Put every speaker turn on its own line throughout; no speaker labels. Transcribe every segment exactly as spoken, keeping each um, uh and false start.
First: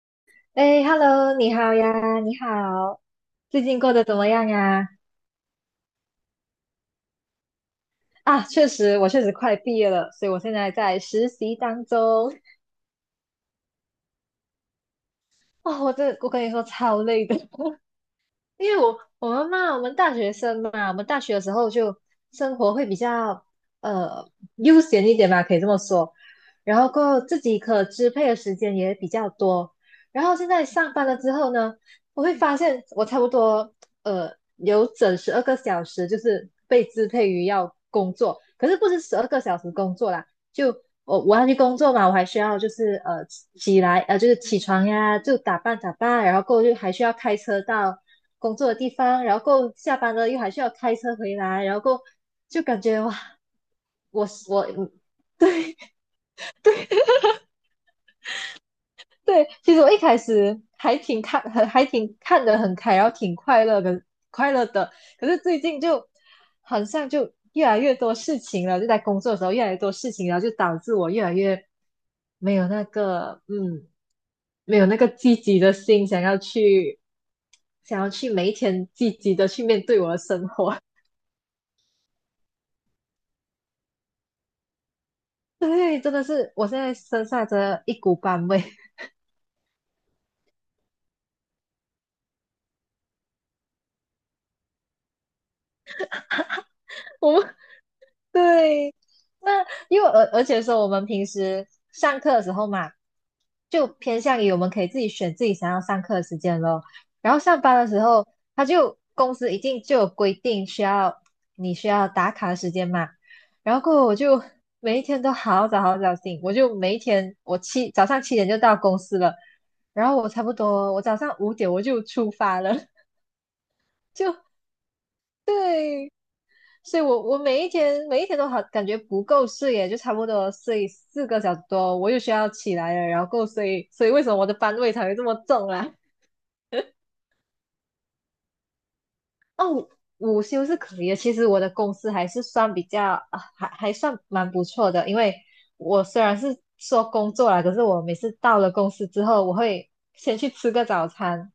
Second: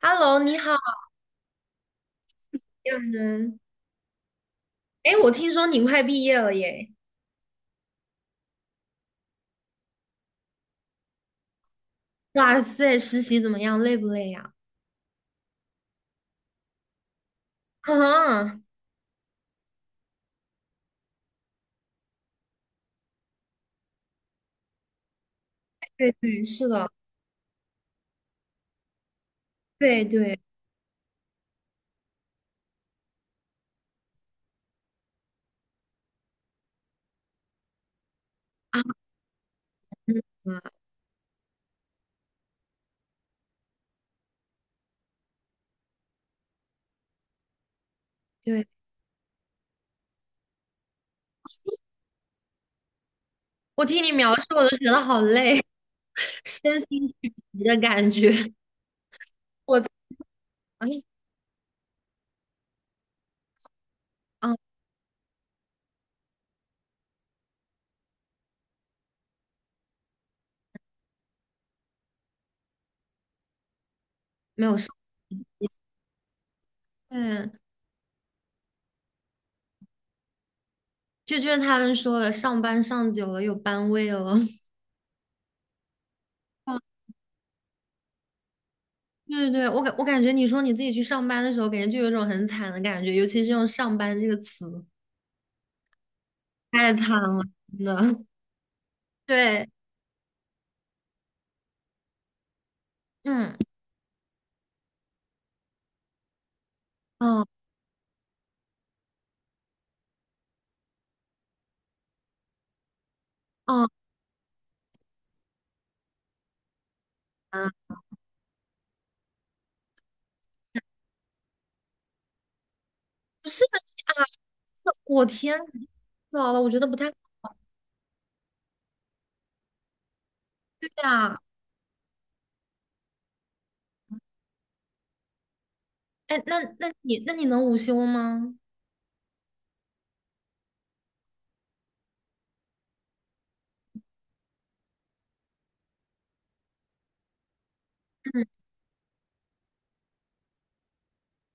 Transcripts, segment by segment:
Hello，你好
哎，Hello，你好呀，你
呀，
好，
能。
最近过得怎么样呀？
哎，我听说你快毕业了耶！
啊，确实，我确实快毕业了，所以我现在在实习当中。
哇塞，实习怎么样？累不累呀？
哦，我这我跟你说超累的，
啊，
因为我我们嘛，我们大学生嘛，我们大学的时候就生活会比较呃悠闲一点吧，可以这么
对
说。
对，是
然后
的，
过后自己可支配的时间也比较多。
对
然后
对
现在上班了之后呢，我会发现我差不多呃有整十二个小时就是被支配于要工作，可是
啊，
不是十二个小时工作
嗯
啦，
啊，
就我我要去工作嘛，我还需要就是呃起来呃就是起床呀，就打扮打扮，然后过后就还需要开车到工
对，
作的地方，然后过后下班了又还需要开车回来，然后过后就感觉哇，
我听你
我
描述，我
我
都觉得好 累，
对
身心俱疲的感觉。
对，其
我
实
的，
我一开始
哎，
还挺看，很还挺看得很开，然后挺快乐的，快
啊，
乐的。可是最近就好像就越来越多事情了，就在工作的时候越来越多事情，然后就导致我越来越没有那个，嗯，
没有
没有
事，
那个积极
对，
的心，想要去想要去每一天积极的去面对我的生活。
就就是他们说的，上班上久了有班味了。
对，真的是我
啊
现在身上真的一股班味，
对对对，我感我感觉你说你自己去上班的时候，感觉就有一种很惨的感觉，尤其是用"上班"这个词。太惨
我
了，
们
真的。
对，那
对，
因为而而且说我们平时上课的时候嘛，
嗯
就偏向于我们可以自己选自己想要上课的时间咯。然后
哦，
上班的时候，他就公司一定就有规定需要你需要打卡的时间嘛。然后
哦，
过后我就每一天都好早好早醒，我就每一天我
啊，
七早上七点就到公司了，然后我差不多我早上五点我就出发了，
不是啊，
就
这我天，
对。
早了，我觉得不
所以
太
我我每一天每一天都好感觉不够睡耶，就差不多睡
对
四个
啊。
小时多，我又需要起来了，然后够睡，所以为什么我的班味才会这么重啊？
哎，那那你那你能午休吗？
哦，午休是可以的，其实我的公司还是算比较啊，还还算蛮不错的，因为我虽然是说工作啦，可是我每次
嗯，
到了公司之后，我会先去吃个早餐，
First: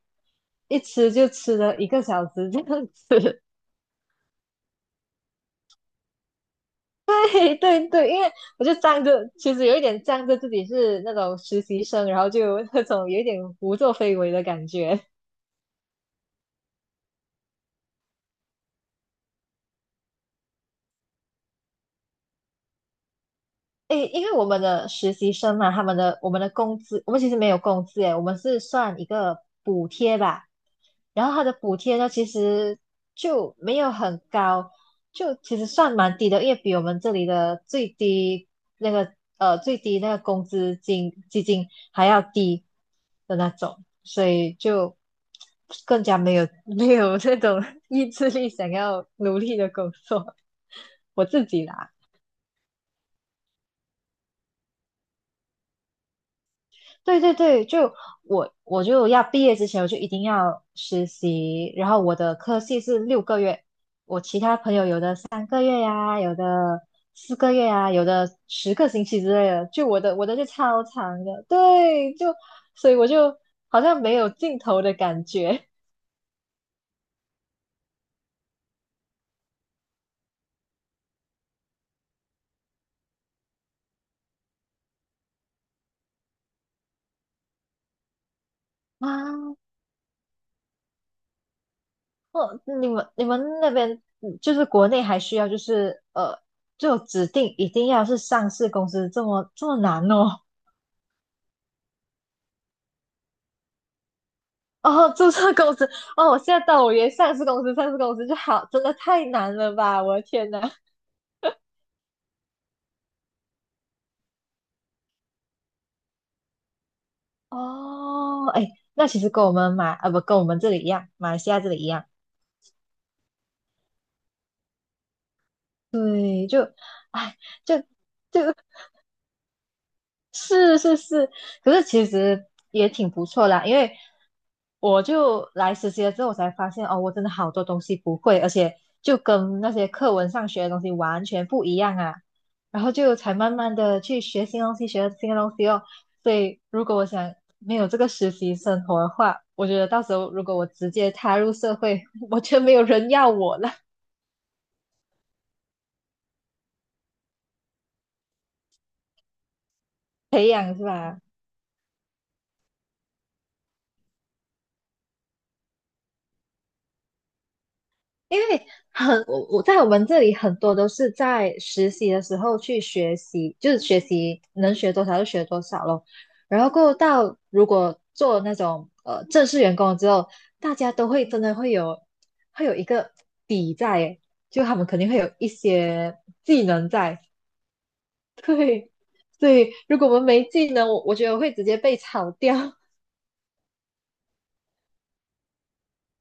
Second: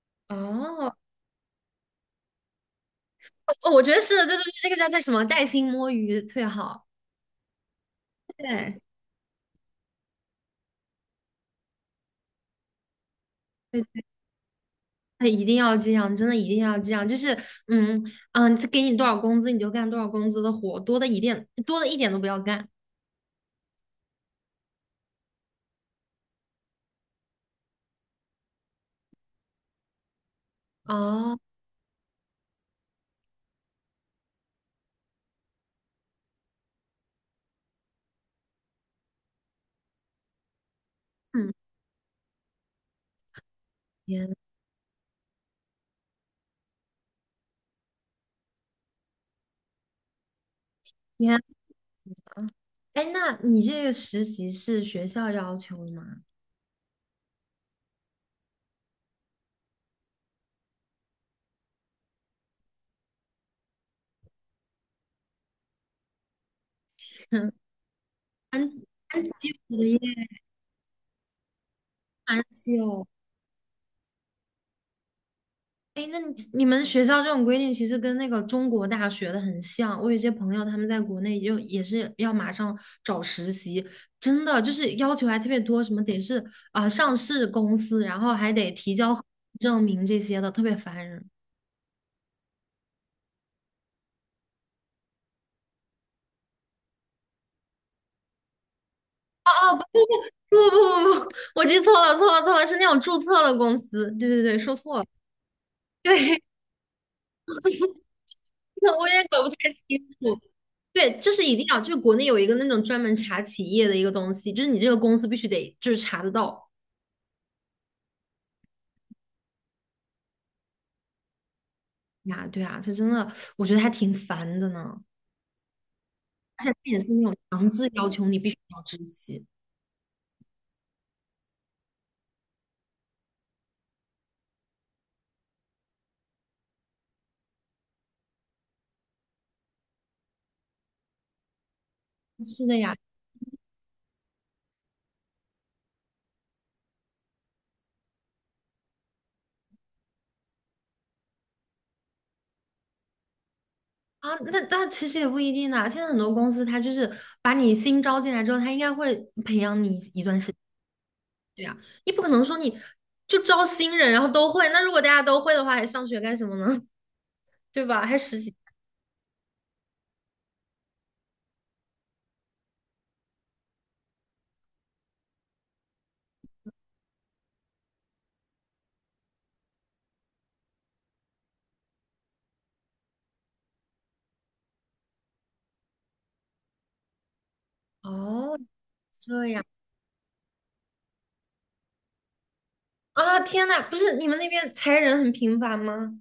一
哦，
吃就吃了一个小时这样子，
哦我觉得是的，对对对这个叫叫什么？带薪摸鱼最好。
对对对，因为我就
对
仗着，其实有一点仗着自己是那种实习生，然后就 有那种有一点胡
对，
作非为的感觉。
哎一定要这样，真的一定要这样。就是嗯嗯，他给你多少工资你就干多少工资的活，多的一点多的一点都不要干。
诶，因为我们的实习生嘛，他们的我们的工资，我们其实没有工资诶，我们是算一个补贴吧，然后
哦，
它的补贴呢，其实就没有很高，就其实算蛮低的，因为比我们这里的最低那个呃最低那个工资金基
嗯，
金还要低的那种，所
天。
以就更加没有没有那种 意志力想要努力的工作。我
天
自己啦，
嗯，哎，那你这个实习是学校要求的吗？
对对对，就我我就要毕业之前我就一定要实习，然后我的科系是六个月，三个月呀、有的四个 月呀、有的
蛮
十个星期
蛮
之类
基础
的。
的
就
耶，
我的我的就超长的，对，就
蛮
所以
久。
我就好像没有尽头的感觉
哎，那你你们学校这种规定其实跟那个中国大学的很像。我有些朋友他们在国内就也是要马上找实习，真的就是要求还特别多，什么得是啊、呃上市公司，然后还得提 交合
啊。
规证明这些的，特别烦人。
哦，你们你们那边嗯就是国内还需要就是呃，就指定一定要是上市公司这么这
哦，
么
不
难哦。
不不不不，我记错了错了错了，是那种注册的公司。对对对，说 错了。
哦，注册公司哦，我
对
现在到我，以为上市公司，上市公司就好，真的
我也
太
搞不
难
太
了
清
吧！我的
楚。
天呐。
对，就是一定要，就是国内有一个那种专门查企业的一个东西，就是你这个公司必须得就是查得到
哦，哎，那其实跟我们马啊不跟我们这里一样，马来西亚这里一样，
呀。对啊，这真的我觉得还挺烦的呢，
对，就
而且他也是那种
哎
强
就
制要求你必
就
须 要知悉。
是是是，可是其实也挺不错啦，因为我就来实习了之后，我才发现哦，我真的好多东西不会，而且就跟那些课文上学的东西完全不一样啊。
是的
然后
呀，
就才慢慢的去学新东西，学新的东西哦。所以如果我想没有这个实习生活的话，我觉得到时候如果我直接踏入社会，我觉得没有人要我了。
啊，那那其实也不一定啦。现在很多公司他就是把你新招进来之后，他应该会培养你一段时
培
间。
养是吧？
对呀，你不可能说你就招新人然后都会，那如果大家都会的话，还上学干什么呢？对吧？还实
因
习。
为很我我在我们这里很多都是在实习的时候去学习，就是学习能学多少就学多少咯。然后过后到如果做那种呃正式员工了之后，大家都会真的会有会有一个底在耶就他们肯定会有一些技能在。
哦，
对，
这
所
样。
以如果我们没技能，我我觉得我会直接被炒掉。
啊，天呐，不是你们那边裁人很频繁吗？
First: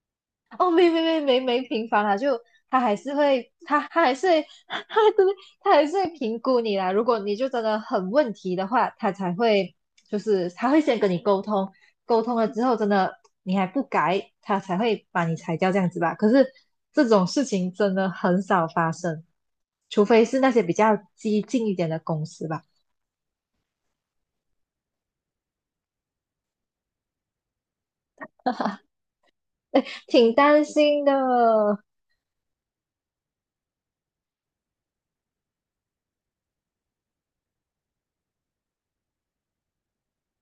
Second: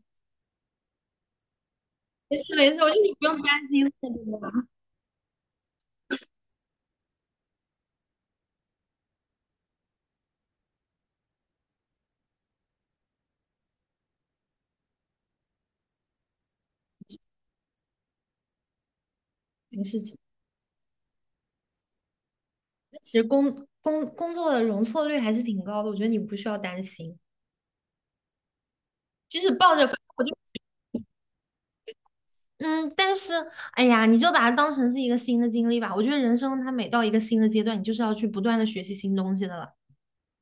哦，没没没没没频繁啦，
没
就
事没事，
他
我觉
还
得你
是
不用
会，
担
他
心
他
太
还是
多
会
吧。
他对他还是会评估你啦。如果你就真的很问题的话，他才会就是他会先跟你沟通，沟通了之后真的你还不改，他才会把你裁掉这样子吧。可是这种事情真的很少发生，
没事
除
情，
非是那些比较激进一点的公司吧。
其实工工工作的容错率还是挺高的，我觉得你不需要担心。就是抱着，反正我
挺
就
担心的，
嗯，但是哎呀，你就把它当成是一个新的经历吧。我觉得人生它每到一个新的阶段，你就是要去不断的学习新东西的了。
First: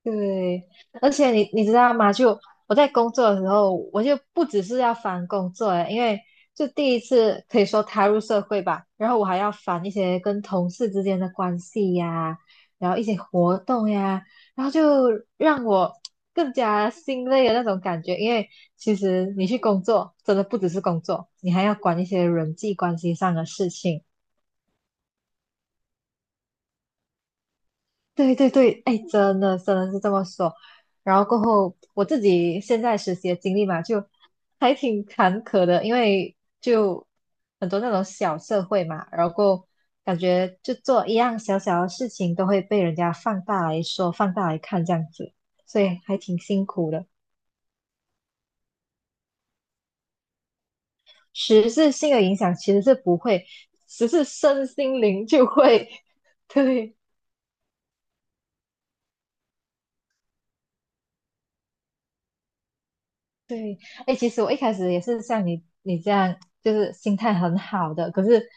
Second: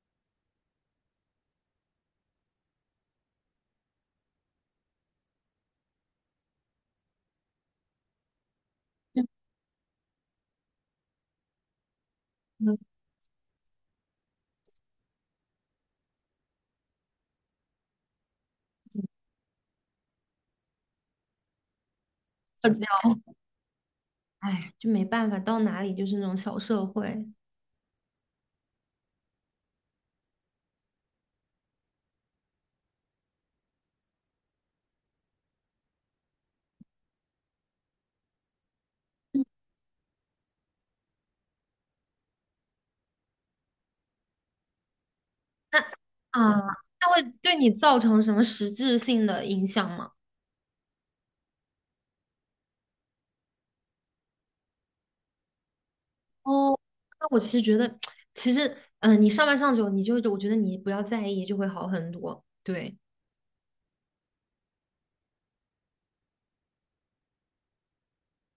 对，而且你你知道吗？就我在工作的时候，我就不只是要烦工作诶，因为就第一次可以说踏入社会吧，然后我还要烦一些跟同事之间的关系呀，
嗯，
然后一些活动呀，然后就让我更加心累的那种感觉。因为其实你去工作，真的不只是工作，你还要管一些人
社
际
交
关系上的事情。
哎，就没办法，到哪里就是那种小社会。
对对对，哎，真的真的是这么说。然后过后，我自己现在实习的经历嘛，就还挺坎坷的，因为就很多那种小社会嘛，然后
嗯
过后感觉就做一样小小的事情都会被人家放大来说、放大来看这样子，
那
所以还挺
啊，
辛苦的。
那会对你造成什么实质性的影响吗？
实质性的影响其实是不会，只是身心灵就会，
哦，
对。
那我其实觉得，其实，嗯、你上班上久，你就我觉得你不要在意，就会好很多。对，
对，哎，其实我一开始也是像你你这样，就是心态很好的，可是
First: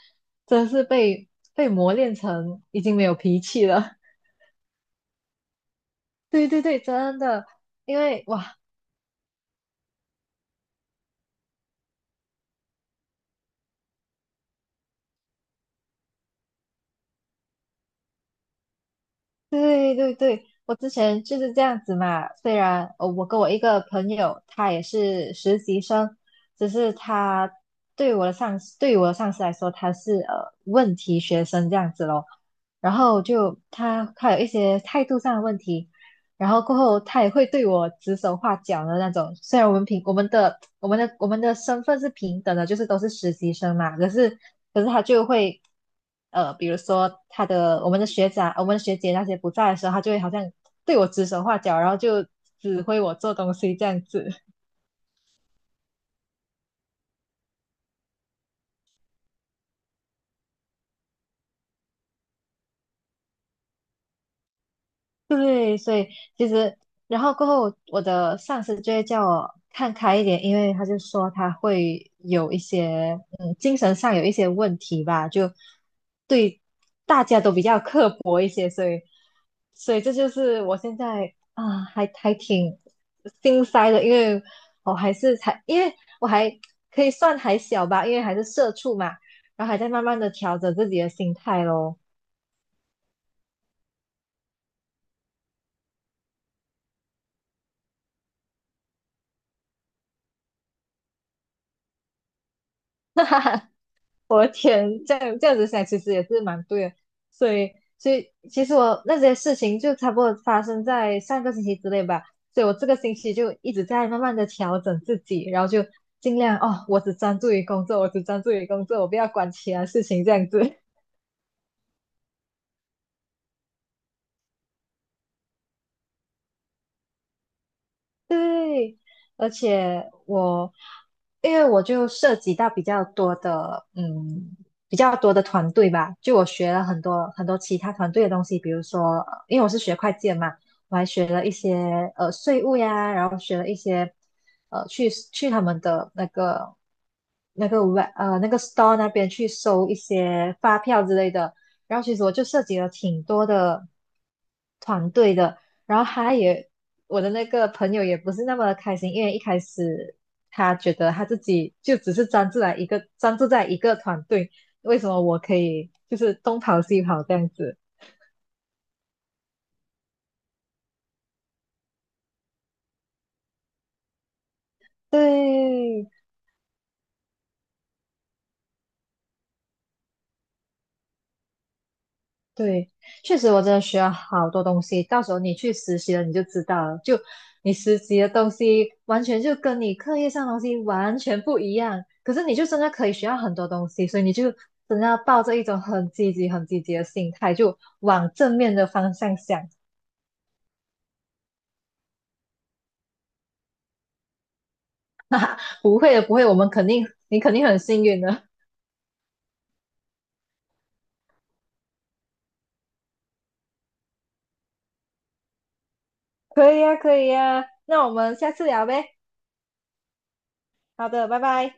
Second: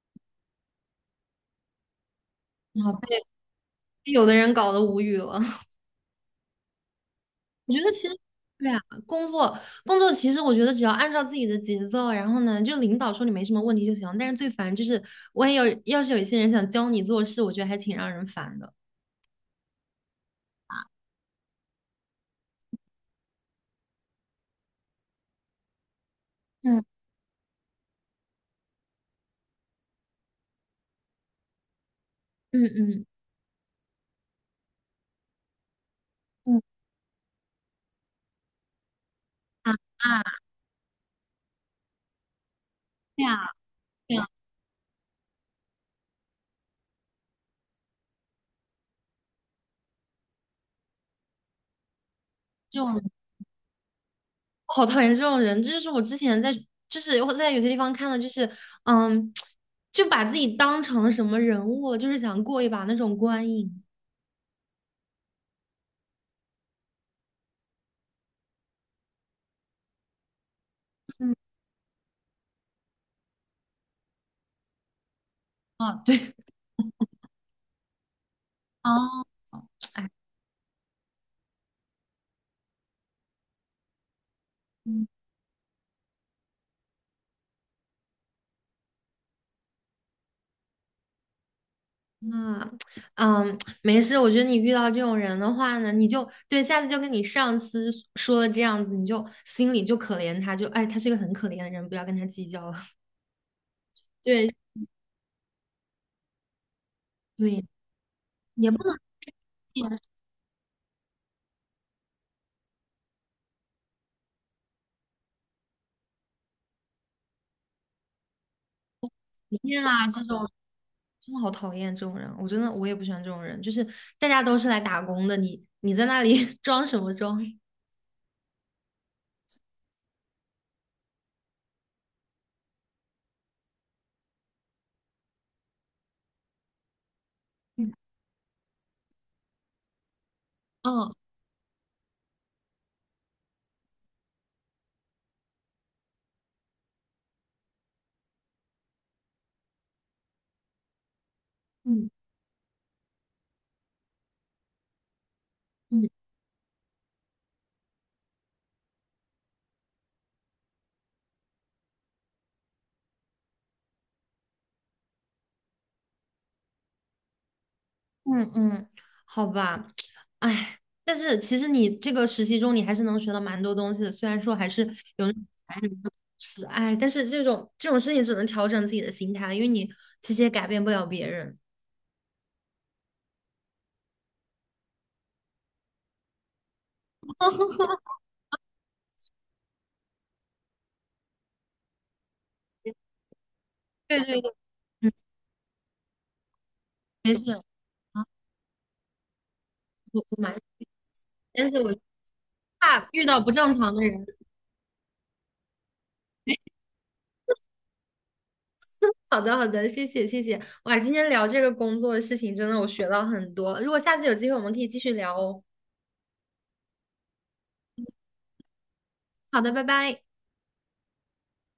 真是被被磨练成已
啊，
经没有脾气了。
被有 的人搞得无语了。
对对对，真的，
我觉得
因
其实，
为哇，
对啊，工作工作，其实我觉得只要按照自己的节奏，然后呢，就领导说你没什么问题就行。但是最烦就是，万一有要是有一些人想教你做事，我觉得还挺让人烦的。
对对对，我之前就是这样子嘛。虽然呃我跟我一个朋友，他也是实习生，只
嗯
是他对我的上司，对于我的上司来说，他是呃问题学生这样子咯。
嗯
然
嗯
后就他他有一些态度上的问题。然
嗯，
后过后他也会对我指手画脚的那种。虽然我们平我们的我们的我们的身份是平等的，就是都是实习生嘛，可
对啊，
是可是他就会呃，比如说他的我们的学长、我们的学姐那些不在的时候，他就会好像对我指手画脚，然后就指挥我
这
做东西这样子。
好讨厌这种人，这就是我之前在，就是我在有些地方看到，就是，嗯，就把自己当成什么人物，就是想过一把那种观影
对，所以其实，然后过后，我的上司就会叫我看开一点，因为他就说他会有一些，嗯，精神上有一些问题吧，就
啊，对，
对大家都比较刻薄一些，所
哦
以，所以
哎，
这就是我现在啊，还还挺心塞的，因为我
嗯
还是才，因为我还可以算还小吧，因为还是社畜嘛，然后还在慢慢的调整自己的心态咯，
啊，嗯，没事，我觉得你遇到这种人的话呢，你就对下次就跟你上司说了这样子，你就心里就可怜他，就哎，他是一个很可怜的人，不要跟他计较了。
我的
对
天，这样这样子想其实也是蛮对的，所
对，
以所以其
也
实
不
我那些事情就差不多发生在上个星期之内吧，所以我这个星期就一直在慢慢的调整自己，然后就尽量哦，我只专注于工作，我只专注于工作，我不要管
能这
其
样
他事
啊，这
情这
种。
样子。
真的好讨厌这种人，我真的我也不喜欢这种人，就是大家都是来打工的，你你在那里 装什么装？
对，而且我，因为我就涉及到比较多的，嗯，比较多的团队吧，就我学了很多很多其
嗯
他团队的东西，比如说，呃因为我是学会计的嘛，我还学了一些呃税务呀，然后学了一些呃去去他们的那个那个 w 呃那个 store 那边去收一些发票之类的，然后
嗯
其实我就涉及了挺多的团队的。然后
嗯
他也，我的那个朋友也不是那么的开心，因为一开始他觉得他自己就只是专注在一个专注在一个团队，为什么我可以就是东跑西跑这样子？
嗯嗯，好吧，哎，但是其实你这个实习中你还是能学到蛮多东西的，虽然说还是有那种烦
对，
人的事哎，但是这种这种事情只能调整自己的心态，因为你其实也改变不了别人。
对，确实我真的学了好多东西。到时候你去实习了，你就知道了。就你实习的东西，完全就跟你课业上的东西完全不一样。可是你就真的可以学到很多东西，
对
所以你
对
就
对，
真的
嗯，
要抱着一种很积极、很积极的心
没事
态，就
啊，
往正面的方向想。
我我蛮，但是我怕遇到不正常的人。
不会的，不会，我们肯定，你肯定很幸运的。
好的，好的，谢谢，谢谢。哇，今天聊这个工作的事情，真的我学到很多。如果下次有机会，我们可以继续聊哦。
可以呀，可以呀。那我们下次聊呗。
好的，拜拜。
好的，拜拜。